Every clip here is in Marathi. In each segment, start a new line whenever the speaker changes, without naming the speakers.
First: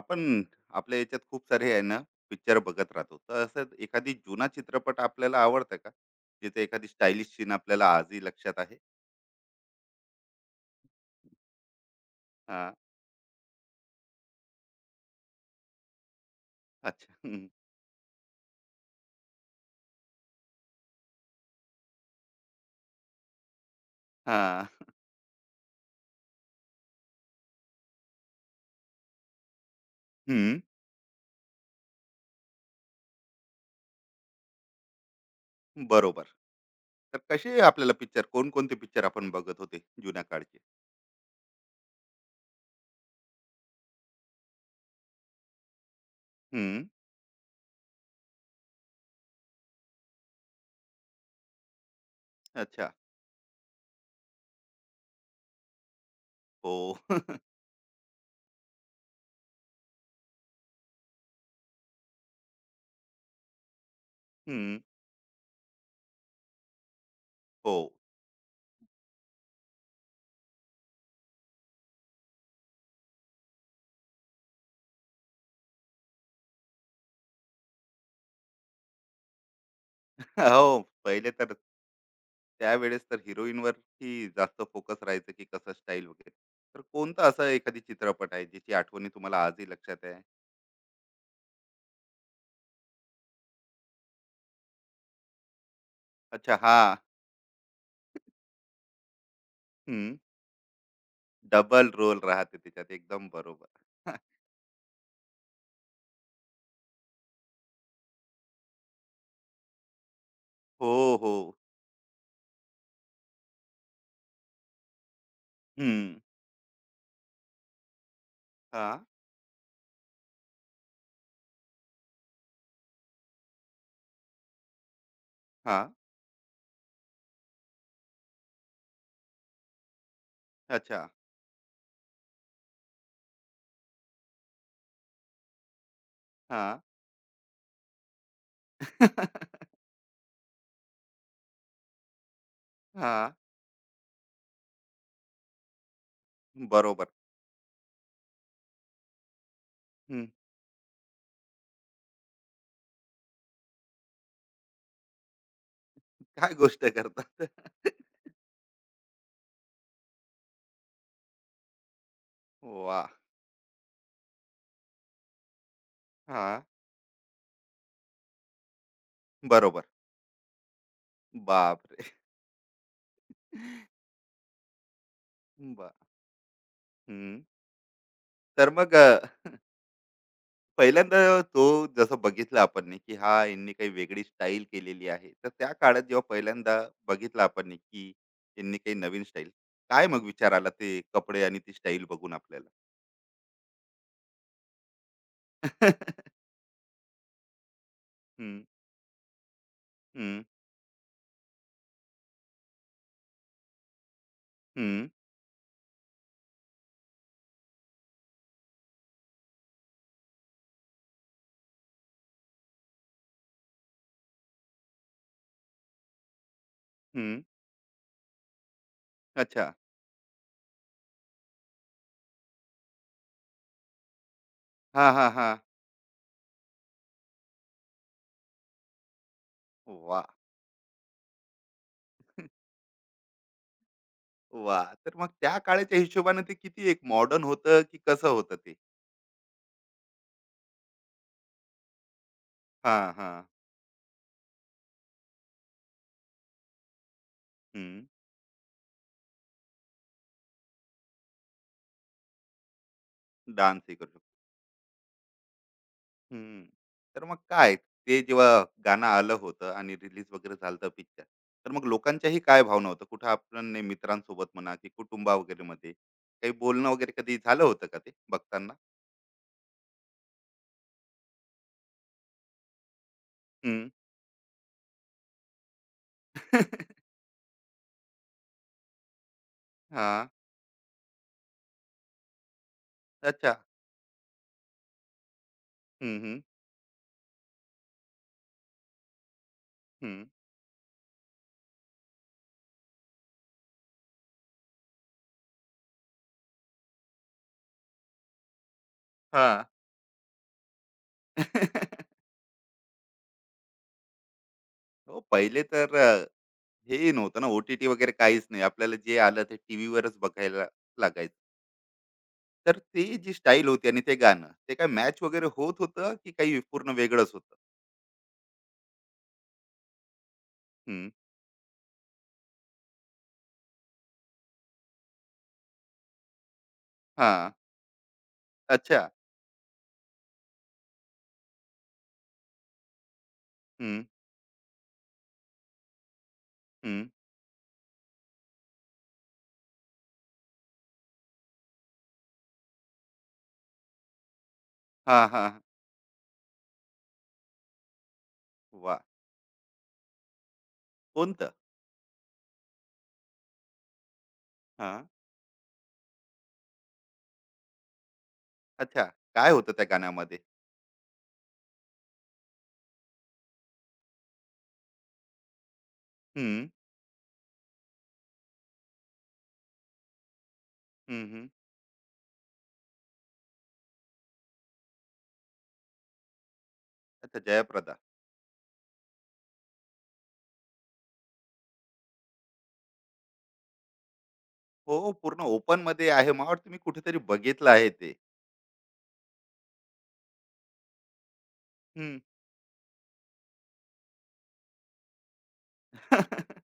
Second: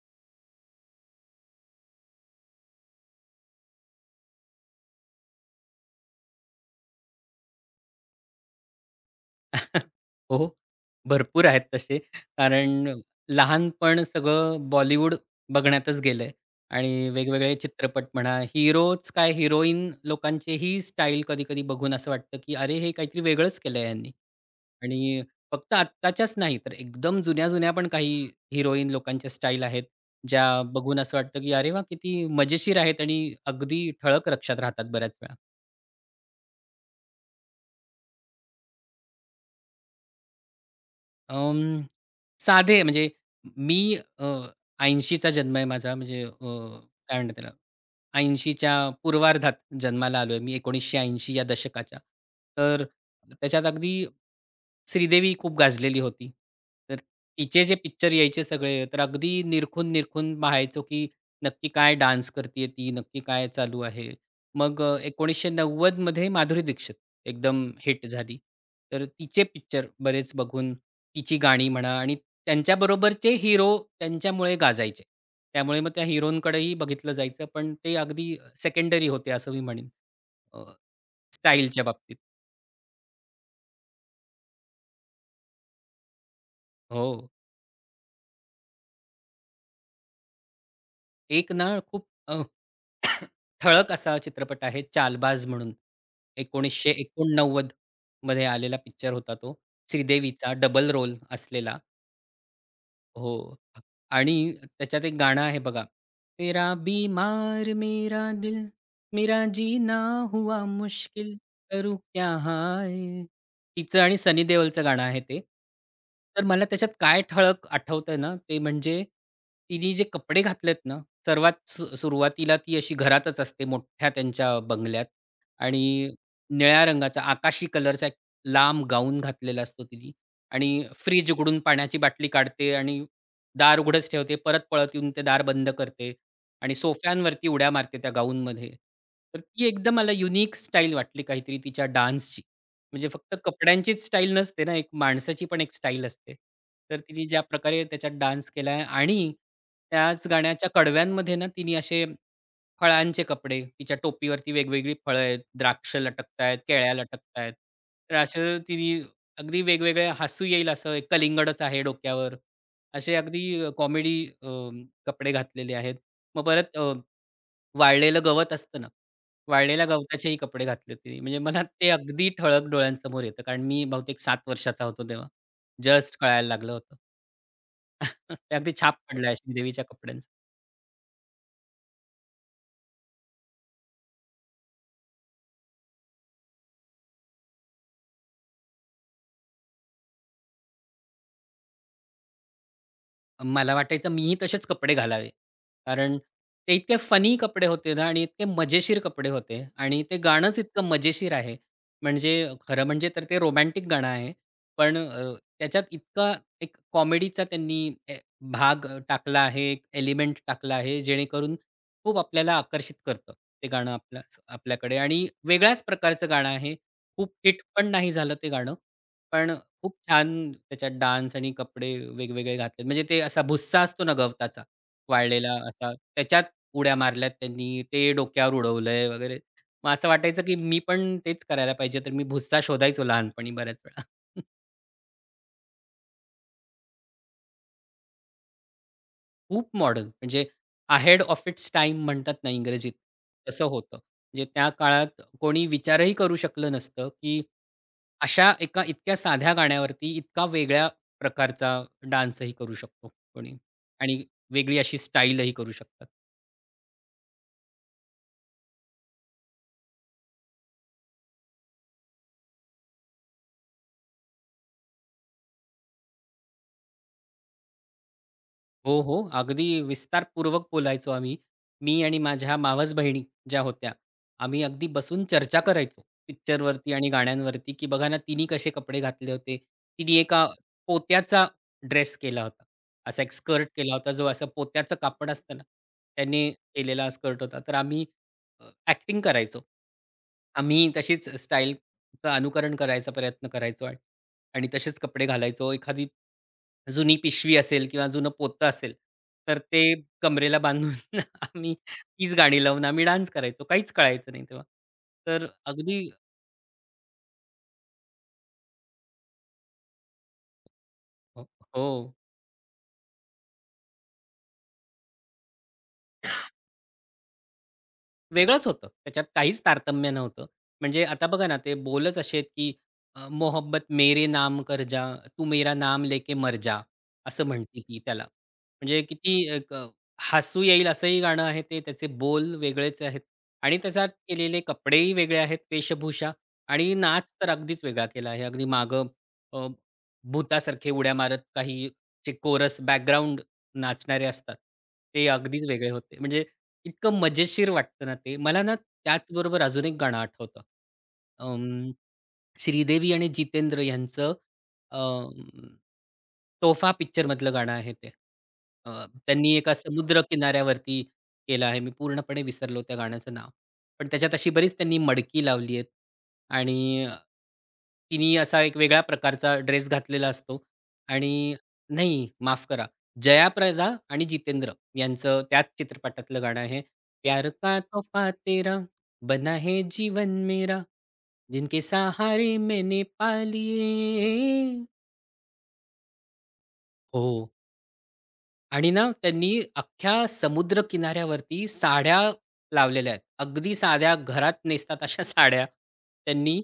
आपण आपल्या याच्यात खूप सारे आहे ना? पिक्चर बघत राहतो तर असं एखादी जुना चित्रपट आपल्याला आवडतं का? जिथे एखादी स्टायलिश सीन आपल्याला आजही लक्षात आहे.
हो, भरपूर आहेत तसे.
हा.
कारण लहानपण सगळं बॉलिवूड बघण्यातच गेलंय आणि
अच्छा हम्म,
वेगवेगळे चित्रपट म्हणा, हिरोच काय हिरोईन लोकांचीही स्टाईल कधी-कधी बघून असं वाटतं, की अरे, हे काहीतरी वेगळंच केलंय ह्यांनी.
हा.
आणि फक्त आत्ताच्याच नाही, तर एकदम जुन्या-जुन्या पण काही हिरोईन लोकांच्या स्टाईल आहेत, ज्या
हम्म.
बघून असं वाटतं, की अरे वाह! किती मजेशीर आहेत आणि अगदी ठळक लक्षात राहतात बऱ्याच वेळा.
बरोबर. तर कसे आपल्याला पिक्चर कोणकोणते पिक्चर आपण बघत होते जुन्या काळचे?
अं, साधे म्हणजे मी 80चा जन्म आहे माझा म्हणजे
हम्म.
काय म्हणतात त्याला 80च्या पूर्वार्धात जन्माला आलोय मी 1980 या दशकाच्या. तर
अच्छा.
त्याच्यात अगदी श्रीदेवी खूप गाजलेली होती.
हो.
तर तिचे जे पिक्चर यायचे सगळे तर अगदी निरखून-निरखून पाहायचो, की नक्की काय डान्स करतीये ती, नक्की काय चालू आहे.
हम्म.
मग 1990मध्ये माधुरी दीक्षित एकदम
हो.
हिट झाली. तर तिचे पिक्चर बरेच बघून तिची गाणी म्हणा आणि त्यांच्याबरोबरचे हिरो त्यांच्यामुळे गाजायचे. त्यामुळे मग त्या हिरोंकडेही बघितलं जायचं, पण ते अगदी सेकंडरी होते असं मी म्हणेन अ,
हो पहिले तर.
स्टाईलच्या बाबतीत.
त्यावेळेस तर हिरोईनवर ही जास्त फोकस राहायचं की कसं स्टाईल वगैरे. तर
हो.
कोणता असा एखादी चित्रपट आहे ज्याची आठवणी तुम्हाला आजही लक्षात आहे?
एक ना खूप ठळक असा चित्रपट आहे चालबाज म्हणून.
अच्छा हा.
1989 मध्ये आलेला पिक्चर होता तो.
हं.
श्रीदेवीचा डबल रोल असलेला.
डबल रोल राहते त्याच्यात. एकदम
हो.
बरोबर.
आणि त्याच्यात एक गाणं आहे बघा. तेरा बीमार मेरा दिल, मेरा जीना हुआ
हो, हो.
मुश्किल, करू क्या हाय? तिचं आणि सनी देओलचं गाणं आहे ते.
हं.
तर मला त्याच्यात काय ठळक आठवतंय ना, ते
हां,
म्हणजे तिने जे कपडे घातलेत ना, सर्वात सुरुवातीला ती अशी घरातच असते मोठ्या त्यांच्या बंगल्यात आणि
हां.
निळ्या रंगाचा आकाशी कलरचा एक लांब गाऊन घातलेला असतो तिने आणि
अच्छा.
फ्रिज उघडून पाण्याची बाटली काढते आणि दार उघडंच ठेवते, परत पळत येऊन ते दार बंद करते आणि
हां.
सोफ्यांवरती उड्या मारते त्या गाऊनमध्ये.
हां.
तर ती एकदम मला युनिक स्टाईल वाटली काहीतरी तिच्या डान्सची. म्हणजे फक्त कपड्यांचीच स्टाईल नसते ना, एक माणसाची पण एक स्टाईल असते. तर
बरोबर.
तिने ज्या प्रकारे त्याच्यात डान्स केलाय आणि
हं.
त्याच गाण्याच्या कडव्यांमध्ये ना तिने असे फळांचे कपडे, तिच्या टोपीवरती वेगवेगळी फळं आहेत, द्राक्ष
काय
लटकतायत,
गोष्ट
केळ्या
करतात?
लटकतायत. तर असं तिने अगदी वेगवेगळे हसू येईल असं एक कलिंगडच आहे डोक्यावर.
वाह!
असे अगदी कॉमेडी कपडे घातलेले आहेत. मग
हां.
परत वाळलेलं गवत असतं ना,
बरोबर.
वाळलेल्या गवताचेही कपडे घातले तिने. म्हणजे मला ते
बापरे!
अगदी ठळक डोळ्यांसमोर येतं. कारण मी बहुतेक 7 वर्षाचा होतो तेव्हा.
बा.
जस्ट कळायला लागलं होतं.
हं.
ते
तर
अगदी
मग
छाप पडलाय अशी देवीच्या कपड्यांचं.
पहिल्यांदा तो जसं बघितला आपण नी की हा यांनी काही वेगळी स्टाईल केलेली आहे. तर त्या काळात जेव्हा पहिल्यांदा बघितलं आपण नी की यांनी काही नवीन स्टाईल, काय मग विचार आला ते कपडे आणि ती स्टाईल बघून आपल्याला?
मला वाटायचं मीही तसेच कपडे घालावे. कारण ते इतके फनी कपडे होते ना आणि इतके
हं,
मजेशीर कपडे होते आणि ते
हं,
गाणंच इतकं मजेशीर आहे. म्हणजे खरं म्हणजे तर ते रोमॅन्टिक गाणं आहे. पण
हं,
त्याच्यात इतका एक कॉमेडीचा त्यांनी ए भाग टाकला आहे, एक एलिमेंट टाकला आहे, जेणेकरून खूप आपल्याला आकर्षित करतं ते गाणं आपल्याकडे आणि वेगळ्याच प्रकारचं गाणं आहे. खूप
हं.
हिट पण नाही झालं ते गाणं. पण
अच्छा.
खूप छान त्याच्यात डान्स आणि कपडे वेगवेगळे घातलेत. म्हणजे ते असा भुस्सा असतो ना गवताचा
हां, हां,
वाळलेला
हां.
असा, त्याच्यात उड्या मारल्यात त्यांनी, ते डोक्यावर उडवलंय वगैरे. मग असं
वाह!
वाटायचं, की मी पण तेच करायला पाहिजे. तर मी भुस्सा शोधायचो लहानपणी बऱ्याच वेळा.
वाह! तर मग त्या काळाच्या हिशोबाने ते किती एक मॉडर्न होतं, की कसं होतं ते?
खूप मॉडर्न म्हणजे अहेड ऑफ इट्स टाईम म्हणतात ना इंग्रजीत,
हां, हां.
तसं होतं. म्हणजे त्या काळात कोणी विचारही करू शकलं नसतं, की
हं.
अशा एका इतक्या साध्या गाण्यावरती इतका वेगळ्या प्रकारचा डान्सही करू शकतो कोणी
डान्सही करू शकतो.
आणि वेगळी अशी स्टाईलही करू शकतात.
हं. तर मग काय ते जेव्हा गाणं आलं होतं आणि रिलीज वगैरे झालं होतं पिक्चर, तर मग लोकांच्याही काय भावना होत्या? कुठं आपण ने मित्रांसोबत म्हणा की कुटुंबा वगैरे मध्ये काही बोलणं वगैरे कधी झालं होतं का ते बघताना?
हो, हो. अगदी विस्तारपूर्वक बोलायचो आम्ही. मी आणि माझ्या मावस बहिणी ज्या
हं.
होत्या, आम्ही अगदी बसून चर्चा करायचो पिक्चरवरती आणि गाण्यांवरती, की बघा ना तिनी कसे कपडे घातले होते. तिने
हां.
एका पोत्याचा ड्रेस केला होता. असा एक
अच्छा.
स्कर्ट केला होता, जो असा पोत्याचं कापड असतं ना,
हं, हं.
त्याने केलेला स्कर्ट होता. तर आम्ही ॲक्टिंग करायचो.
हं.
आम्ही तशीच स्टाईलचं अनुकरण करायचा प्रयत्न करायचो आणि आणि तसेच कपडे घालायचो. एखादी जुनी पिशवी असेल किंवा जुनं पोतं असेल, तर
हां.
ते कमरेला बांधून आम्ही तीच गाणी लावून आम्ही डान्स करायचो. काहीच कळायचं नाही तेव्हा.
हो
तर
पहिले तर
अगदी
हे नव्हतं ना ओ-टी-टी वगैरे काहीच नाही. आपल्याला जे आलं ते टीव्हीवरच बघायला लागायचं.
हो. हो.
तर ते जी स्टाईल होती आणि ते गाणं, ते काय मॅच वगैरे होत होतं की काही पूर्ण वेगळंच होतं?
वेगळंच होतं. त्याच्यात काहीच तारतम्य नव्हतं. म्हणजे
हं,
आता बघा ना, ते बोलच असे आहेत, की "मोहब्बत मेरे नाम कर जा, तू मेरा नाम लेके मर जा." असं
हां,
म्हणते ती त्याला.
अच्छा,
म्हणजे किती एक हसू येईल असंही गाणं आहे ते. त्याचे बोल वेगळेच आहेत आणि
हं,
त्याच्यात केलेले कपडेही वेगळे आहेत, वेशभूषा आणि
हं,
नाच तर अगदीच वेगळा केला आहे. अगदी मागं अ, भुतासारखे उड्या मारत काही जे कोरस बॅकग्राऊंड नाचणारे असतात, ते
हां, हां,
अगदीच वेगळे होते. म्हणजे इतकं मजेशीर वाटतं ना ते. मला ना
वाह!
त्याचबरोबर अजून एक गाणं आठवतं.
कोणतं?
अं, श्रीदेवी आणि जितेंद्र यांचं
हां,
अं, तोफा पिक्चरमधलं गाणं आहे ते. अ,
अच्छा, काय
त्यांनी
होतं
एका
त्या
समुद्र
गाण्यामध्ये?
किनाऱ्यावरती केलं आहे. मी पूर्णपणे विसरलो त्या गाण्याचं नाव. पण त्याच्यात अशी बरीच त्यांनी मडकी लावली आहे
हं,
आणि तिने असा एक वेगळ्या प्रकारचा ड्रेस घातलेला असतो
हं, हं,
आणि नाही माफ करा. जयाप्रदा आणि जितेंद्र यांचं त्याच चित्रपटातलं गाणं आहे.
अच्छा
प्यार का
जयप्रदा.
तोहफा तेरा बना है जीवन मेरा. जिनके सहारे मैंने पा लिए
हो, पूर्ण ओपनमध्ये आहे. मला वाटतं मी कुठेतरी
हो
बघितलं आहे ते.
आणि ना त्यांनी अख्ख्या समुद्रकिनाऱ्यावरती
हं.
साड्या लावलेल्या आहेत. अगदी साध्या घरात नेसतात अशा साड्या त्यांनी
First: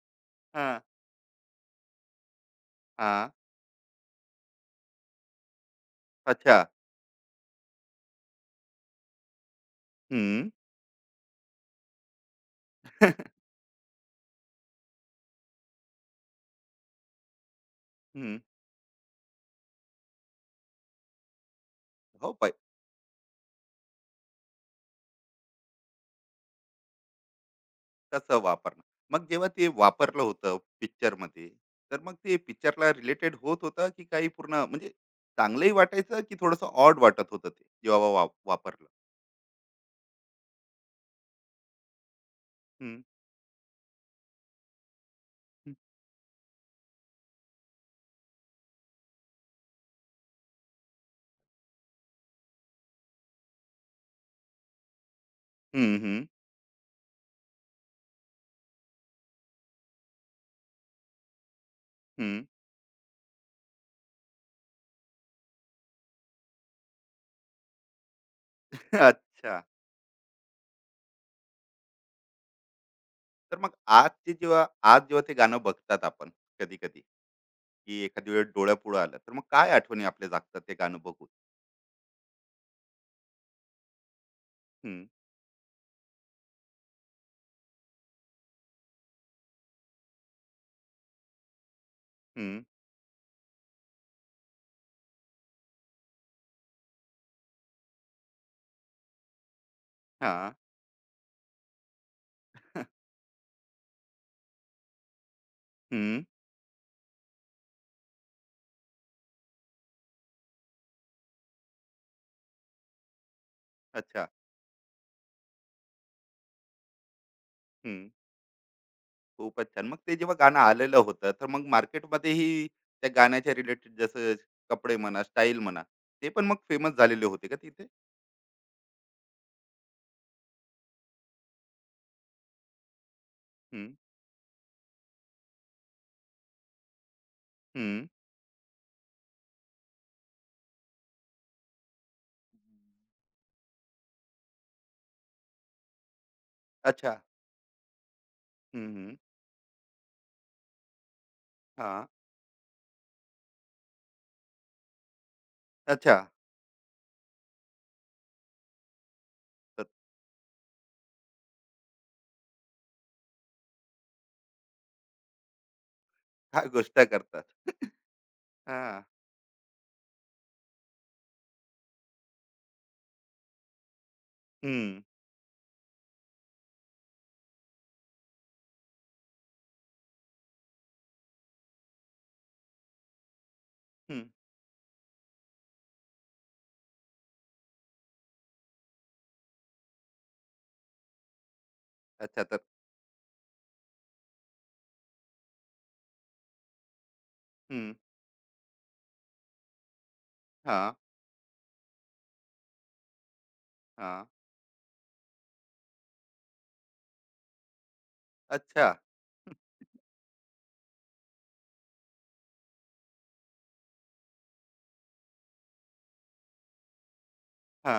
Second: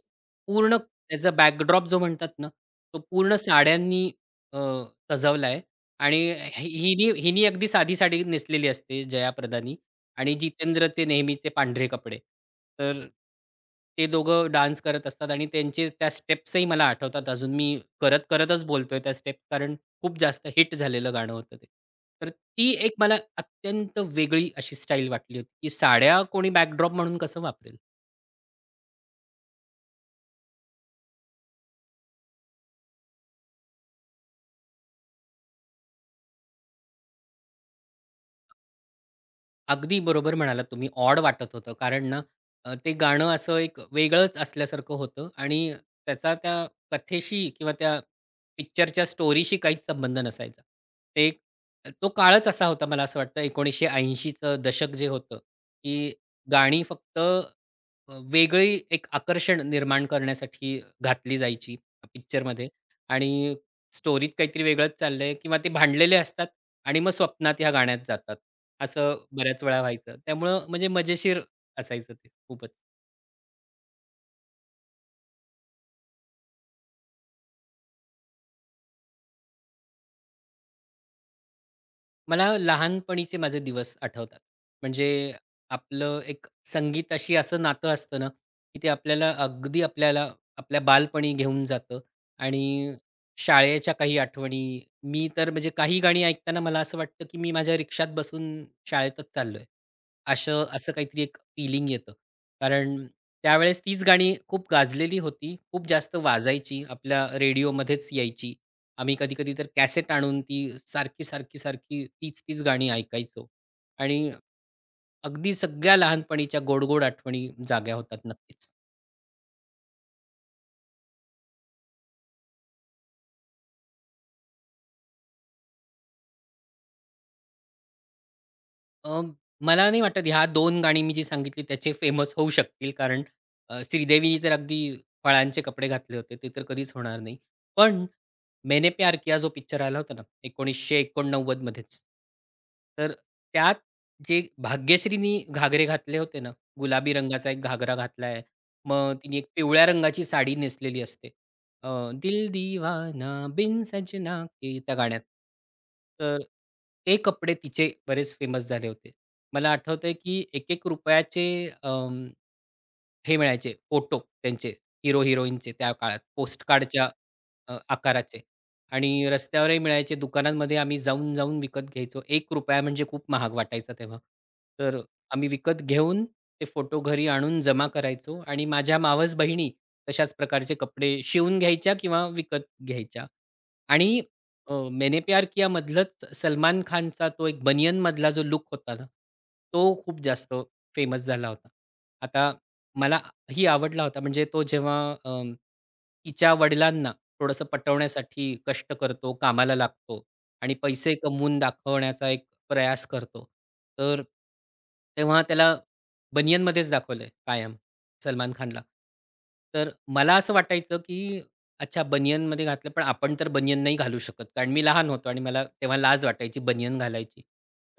हां,
पूर्ण
हां,
त्याचा बॅकड्रॉप जो म्हणतात ना, तो पूर्ण साड्यांनी अ, सजवला आहे आणि
अच्छा,
हि हिनी हिनी अगदी साधी साडी नेसलेली असते जया प्रदानी आणि
हं,
जितेंद्रचे नेहमीचे पांढरे कपडे. तर
हं,
ते दोघं डान्स करत असतात आणि त्यांचे त्या स्टेप्सही मला आठवतात अजून. मी करत-करतच बोलतोय त्या स्टेप्स कारण खूप जास्त हिट झालेलं गाणं होतं ते. तर
हो.
ती एक मला अत्यंत वेगळी अशी स्टाईल वाटली होती, की साड्या कोणी बॅकड्रॉप म्हणून कसं वापरेल?
कसं वापरणं मग जेव्हा ते वापरलं होतं picture मध्ये तर मग ते पिक्चरला रिलेटेड होत होतं की काही पूर्ण म्हणजे चांगलंही वाटायचं की थोडंसं ऑड वाटत होतं ते जेव्हा वापरलं.
अगदी बरोबर म्हणालात तुम्ही. ऑड वाटत होतं. कारण ना ते
हम्म,
गाणं असं एक वेगळंच असल्यासारखं होतं आणि त्याचा त्या कथेशी किंवा त्या पिक्चरच्या स्टोरीशी काहीच संबंध नसायचा. ते एक तो काळच असा होता मला असं वाटतं 1980 चं दशक जे होतं,
हम्म,
की
हम्म,
गाणी फक्त वेगळी एक आकर्षण निर्माण करण्यासाठी घातली जायची
हम्म.
पिक्चरमध्ये आणि स्टोरीत काहीतरी वेगळंच चाललंय किंवा ते भांडलेले असतात आणि मग स्वप्नात ह्या गाण्यात जातात. असं
अच्छा
बऱ्याच वेळा व्हायचं. त्यामुळं म्हणजे मजेशीर असायचं ते खूपच.
तर मग आजचे जेव्हा आज जेव्हा ते गाणं बघतात आपण कधी कधी की एखादी वेळ डोळ्यापुढं आलं तर मग काय आठवणी आपल्या जागतात ते गाणं बघून?
मला लहानपणीचे माझे दिवस आठवतात.
हम्म,
म्हणजे आपलं एक संगीताशी असं नातं असतं ना, की ते आपल्याला आपल्या बालपणी घेऊन जातं
हम्म,
आणि शाळेच्या काही आठवणी, मी तर म्हणजे काही गाणी ऐकताना मला असं वाटतं, की मी माझ्या रिक्षात बसून शाळेतच चाललोय.
हा.
असं असं काहीतरी एक फीलिंग येतं. कारण त्यावेळेस तीच गाणी खूप गाजलेली होती, खूप जास्त
हम्म,
वाजायची, आपल्या रेडिओमध्येच यायची आम्ही कधी-कधी तर कॅसेट आणून ती सारखी, सारखी, सारखी तीच-तीच गाणी ऐकायचो
अच्छा.
आणि अगदी सगळ्या लहानपणीच्या गोड-गोड आठवणी जाग्या
हम्म.
होतात नक्कीच.
खूपच छान. मग ते जेव्हा गाणं आलेलं होतं, तर मग मार्केटमध्येही त्या गाण्याच्या रिलेटेड जसं कपडे म्हणा, स्टाईल म्हणा, ते पण मग फेमस झालेले होते का तिथे?
अ, मला नाही वाटत ह्या 2 गाणी मी जी सांगितली त्याचे फेमस होऊ शकतील. कारण
हं,
श्रीदेवीनी तर अगदी फळांचे कपडे घातले होते. ते तर कधीच होणार नाही. पण
हं.
मैंने प्यार किया जो पिक्चर आला होता ना 1989 मध्येच. तर त्यात जे भाग्यश्रीनी घागरे घातले होते ना, गुलाबी
अच्छा.
रंगाचा एक घागरा घातला
हं,
मग
हं.
तिने एक पिवळ्या रंगाची साडी नेसलेली असते.
हां.
दिल दीवाना बिन सजना के त्या गाण्यात.
अच्छा.
तर ते कपडे तिचे बरेच फेमस झाले होते. मला
तर
आठवतंय की एक एक रुपयाचे अं, हे मिळायचे फोटो त्यांचे हीरो-हिरोईनचे त्या काळात
काय गोष्ट
पोस्टकार्डच्या
करतात.
आकाराचे
हां.
आणि रस्त्यावरही मिळायचे. दुकानांमध्ये आम्ही जाऊन, जाऊन विकत घ्यायचो. एक रुपया म्हणजे खूप महाग वाटायचा तेव्हा. तर
हं,
आम्ही विकत घेऊन ते फोटो घरी आणून जमा करायचो आणि माझ्या मावस बहिणी तशाच प्रकारचे कपडे शिवून घ्यायच्या किंवा विकत घ्यायच्या आणि
हं.
अ, मैंने प्यार किया मधलंच सलमान खानचा तो एक बनियनमधला जो लुक होता ना, तो खूप जास्त फेमस झाला होता.
अच्छा
आता
तर.
मला ही आवडला होता म्हणजे तो जेव्हा अं, तिच्या वडिलांना थोडंसं
हं.
पटवण्यासाठी कष्ट करतो, कामाला लागतो आणि
हां,
पैसे कमवून दाखवण्याचा एक प्रयास करतो. तर
हां.
तेव्हा त्याला बनियनमध्येच दाखवलंय कायम सलमान खानला.
अच्छा.
तर मला असं वाटायचं की अच्छा, बनियनमध्ये घातलं, पण आपण तर बनियन नाही घालू शकत. कारण मी लहान होतो आणि मला तेव्हा लाज वाटायची बनियन घालायची.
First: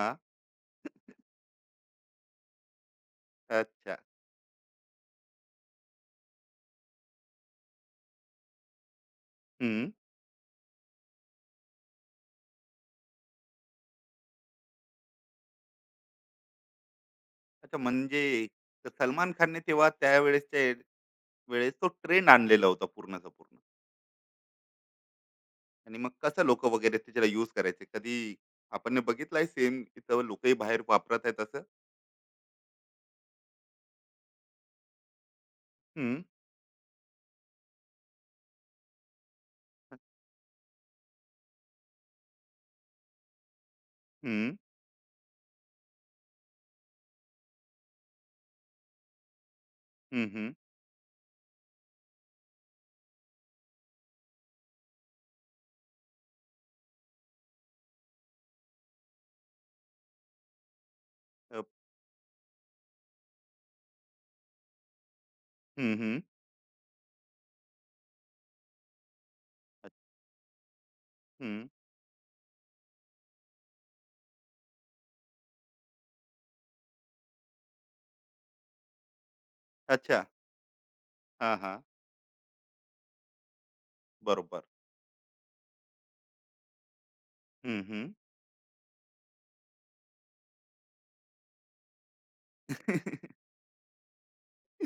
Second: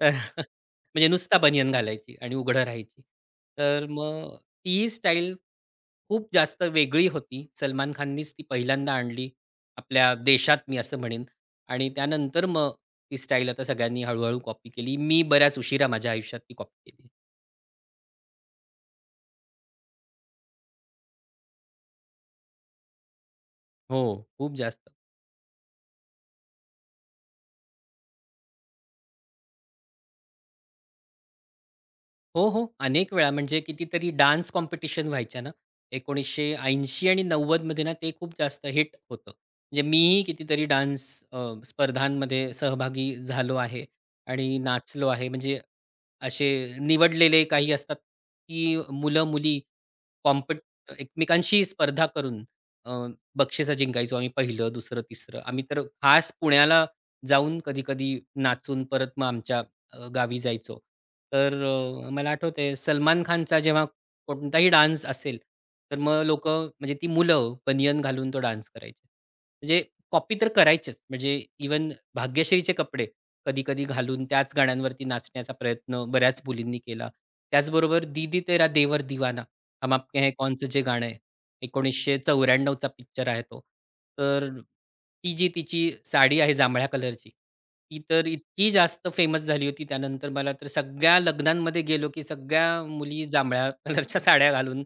तर म्हणजे नुसता बनियन घालायची आणि उघडं राहायची. तर
अच्छा.
मग ती स्टाईल खूप जास्त वेगळी होती. सलमान खाननीच ती पहिल्यांदा आणली
हं.
आपल्या देशात मी असं म्हणेन आणि त्यानंतर मग ती स्टाईल आता सगळ्यांनी हळू कॉपी केली. मी बऱ्याच उशिरा माझ्या आयुष्यात ती कॉपी केली.
अच्छा म्हणजे. तर सलमान खानने तेव्हा त्यावेळेसच्या वेळेस तो ट्रेंड आणलेला होता पूर्णचा पूर्ण.
हो, खूप जास्त.
आणि मग कसं लोक वगैरे त्याच्याला युज करायचे कधी आपण बघितलंय सेम इथं लोकही बाहेर वापरत आहेत असं.
हो, हो. अनेक वेळा म्हणजे कितीतरी डान्स कॉम्पिटिशन व्हायच्या ना.
हम्म
1980 आणि 90मध्ये ना, ते खूप जास्त हिट होतं. म्हणजे मीही कितीतरी डान्स अ, स्पर्धांमध्ये सहभागी झालो आहे
हम्म.
आणि नाचलो आहे. म्हणजे असे निवडलेले काही असतात, की मुलं-मुली
हम्म हम्म.
कॉम्पिट एकमेकांशी स्पर्धा करून अ, बक्षिसं जिंकायचो आम्ही 1लं, 2सरं, 3सरं. आम्ही तर खास पुण्याला जाऊन कधी-कधी नाचून परत मग आमच्या गावी जायचो. तर
अप,
मला आठवतंय सलमान खानचा जेव्हा कोणताही डान्स असेल,
हम्म
तर
हम्म.
मग लोकं म्हणजे ती मुलं बनियन घालून तो डान्स करायची. म्हणजे
अ-.
कॉपी तर करायचेच. म्हणजे
हम्म,
इव्हन भाग्यश्रीचे कपडे कधी-कधी घालून त्याच गाण्यांवरती नाचण्याचा प्रयत्न बऱ्याच मुलींनी केला. त्याचबरोबर दीदी तेरा देवर दिवाना हम आपके
अच्छा
हैं कौनचं जे गाणं आहे.
हा हा.
1994 चा पिक्चर आहे तो. तर
बरोबर.
ती जी तिची साडी आहे जांभळ्या कलरची,
हम्म
ती
हम्म.
तर इतकी जास्त फेमस झाली होती त्यानंतर मला तर सगळ्या लग्नांमध्ये गेलो, की सगळ्या मुली जांभळ्या कलरच्या साड्या घालून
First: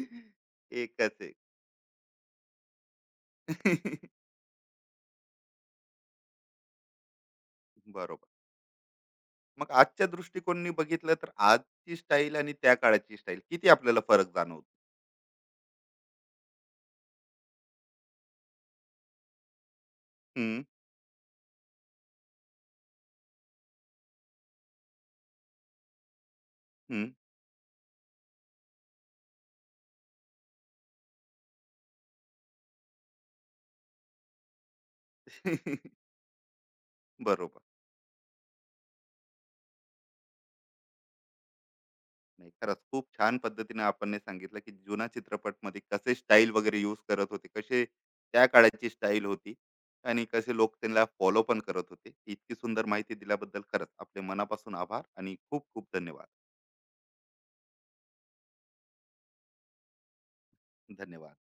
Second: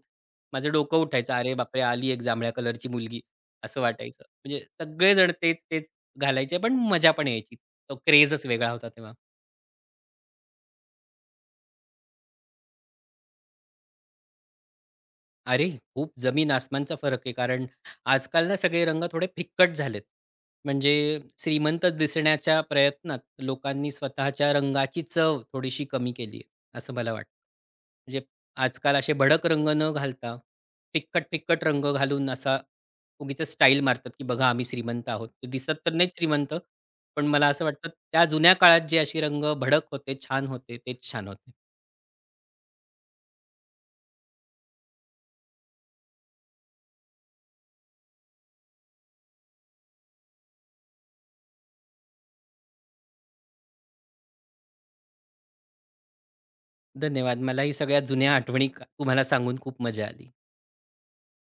माझं डोकं
एकच
उठायचं.
एक.
अरे बापरे! आली एक जांभळ्या कलरची मुलगी असं वाटायचं. म्हणजे सगळेजण तेच-तेच घालायचे पण मजा पण यायची. तो
बरोबर.
क्रेजच वेगळा होता तेव्हा.
मग आजच्या दृष्टिकोननी बघितलं तर आजची स्टाईल आणि त्या काळाची स्टाईल किती आपल्याला फरक जाणवतो?
अरे! खूप जमीन-आसमानचा फरक आहे. कारण आजकाल ना सगळे रंग थोडे फिक्कट झालेत.
हम्म
म्हणजे श्रीमंत दिसण्याच्या प्रयत्नात लोकांनी स्वतःच्या रंगाची चव थोडीशी कमी केली आहे, असं
हम्म.
मला वाटतं. म्हणजे आजकाल असे भडक रंग न घालता फिक्कट-फिक्कट रंग घालून असा उगीचच स्टाईल मारतात, की बघा आम्ही श्रीमंत आहोत. ते दिसत तर नाहीत श्रीमंत, पण मला
बरोबर.
असं वाटतं त्या जुन्या काळात जे असे रंग भडक होते, छान होते, तेच छान होते.
नाही खरंच खूप छान पद्धतीने आपण हे सांगितलं की जुना चित्रपटमध्ये कसे स्टाईल वगैरे यूज करत होते कसे त्या काळाची स्टाईल होती आणि कसे लोक त्यांना फॉलो पण करत होते. इतकी सुंदर माहिती दिल्याबद्दल खरंच आपले मनापासून आभार आणि खूप खूप धन्यवाद.
धन्यवाद. मला ही सगळ्या जुन्या आठवणी तुम्हाला सांगून खूप मजा आली.
धन्यवाद.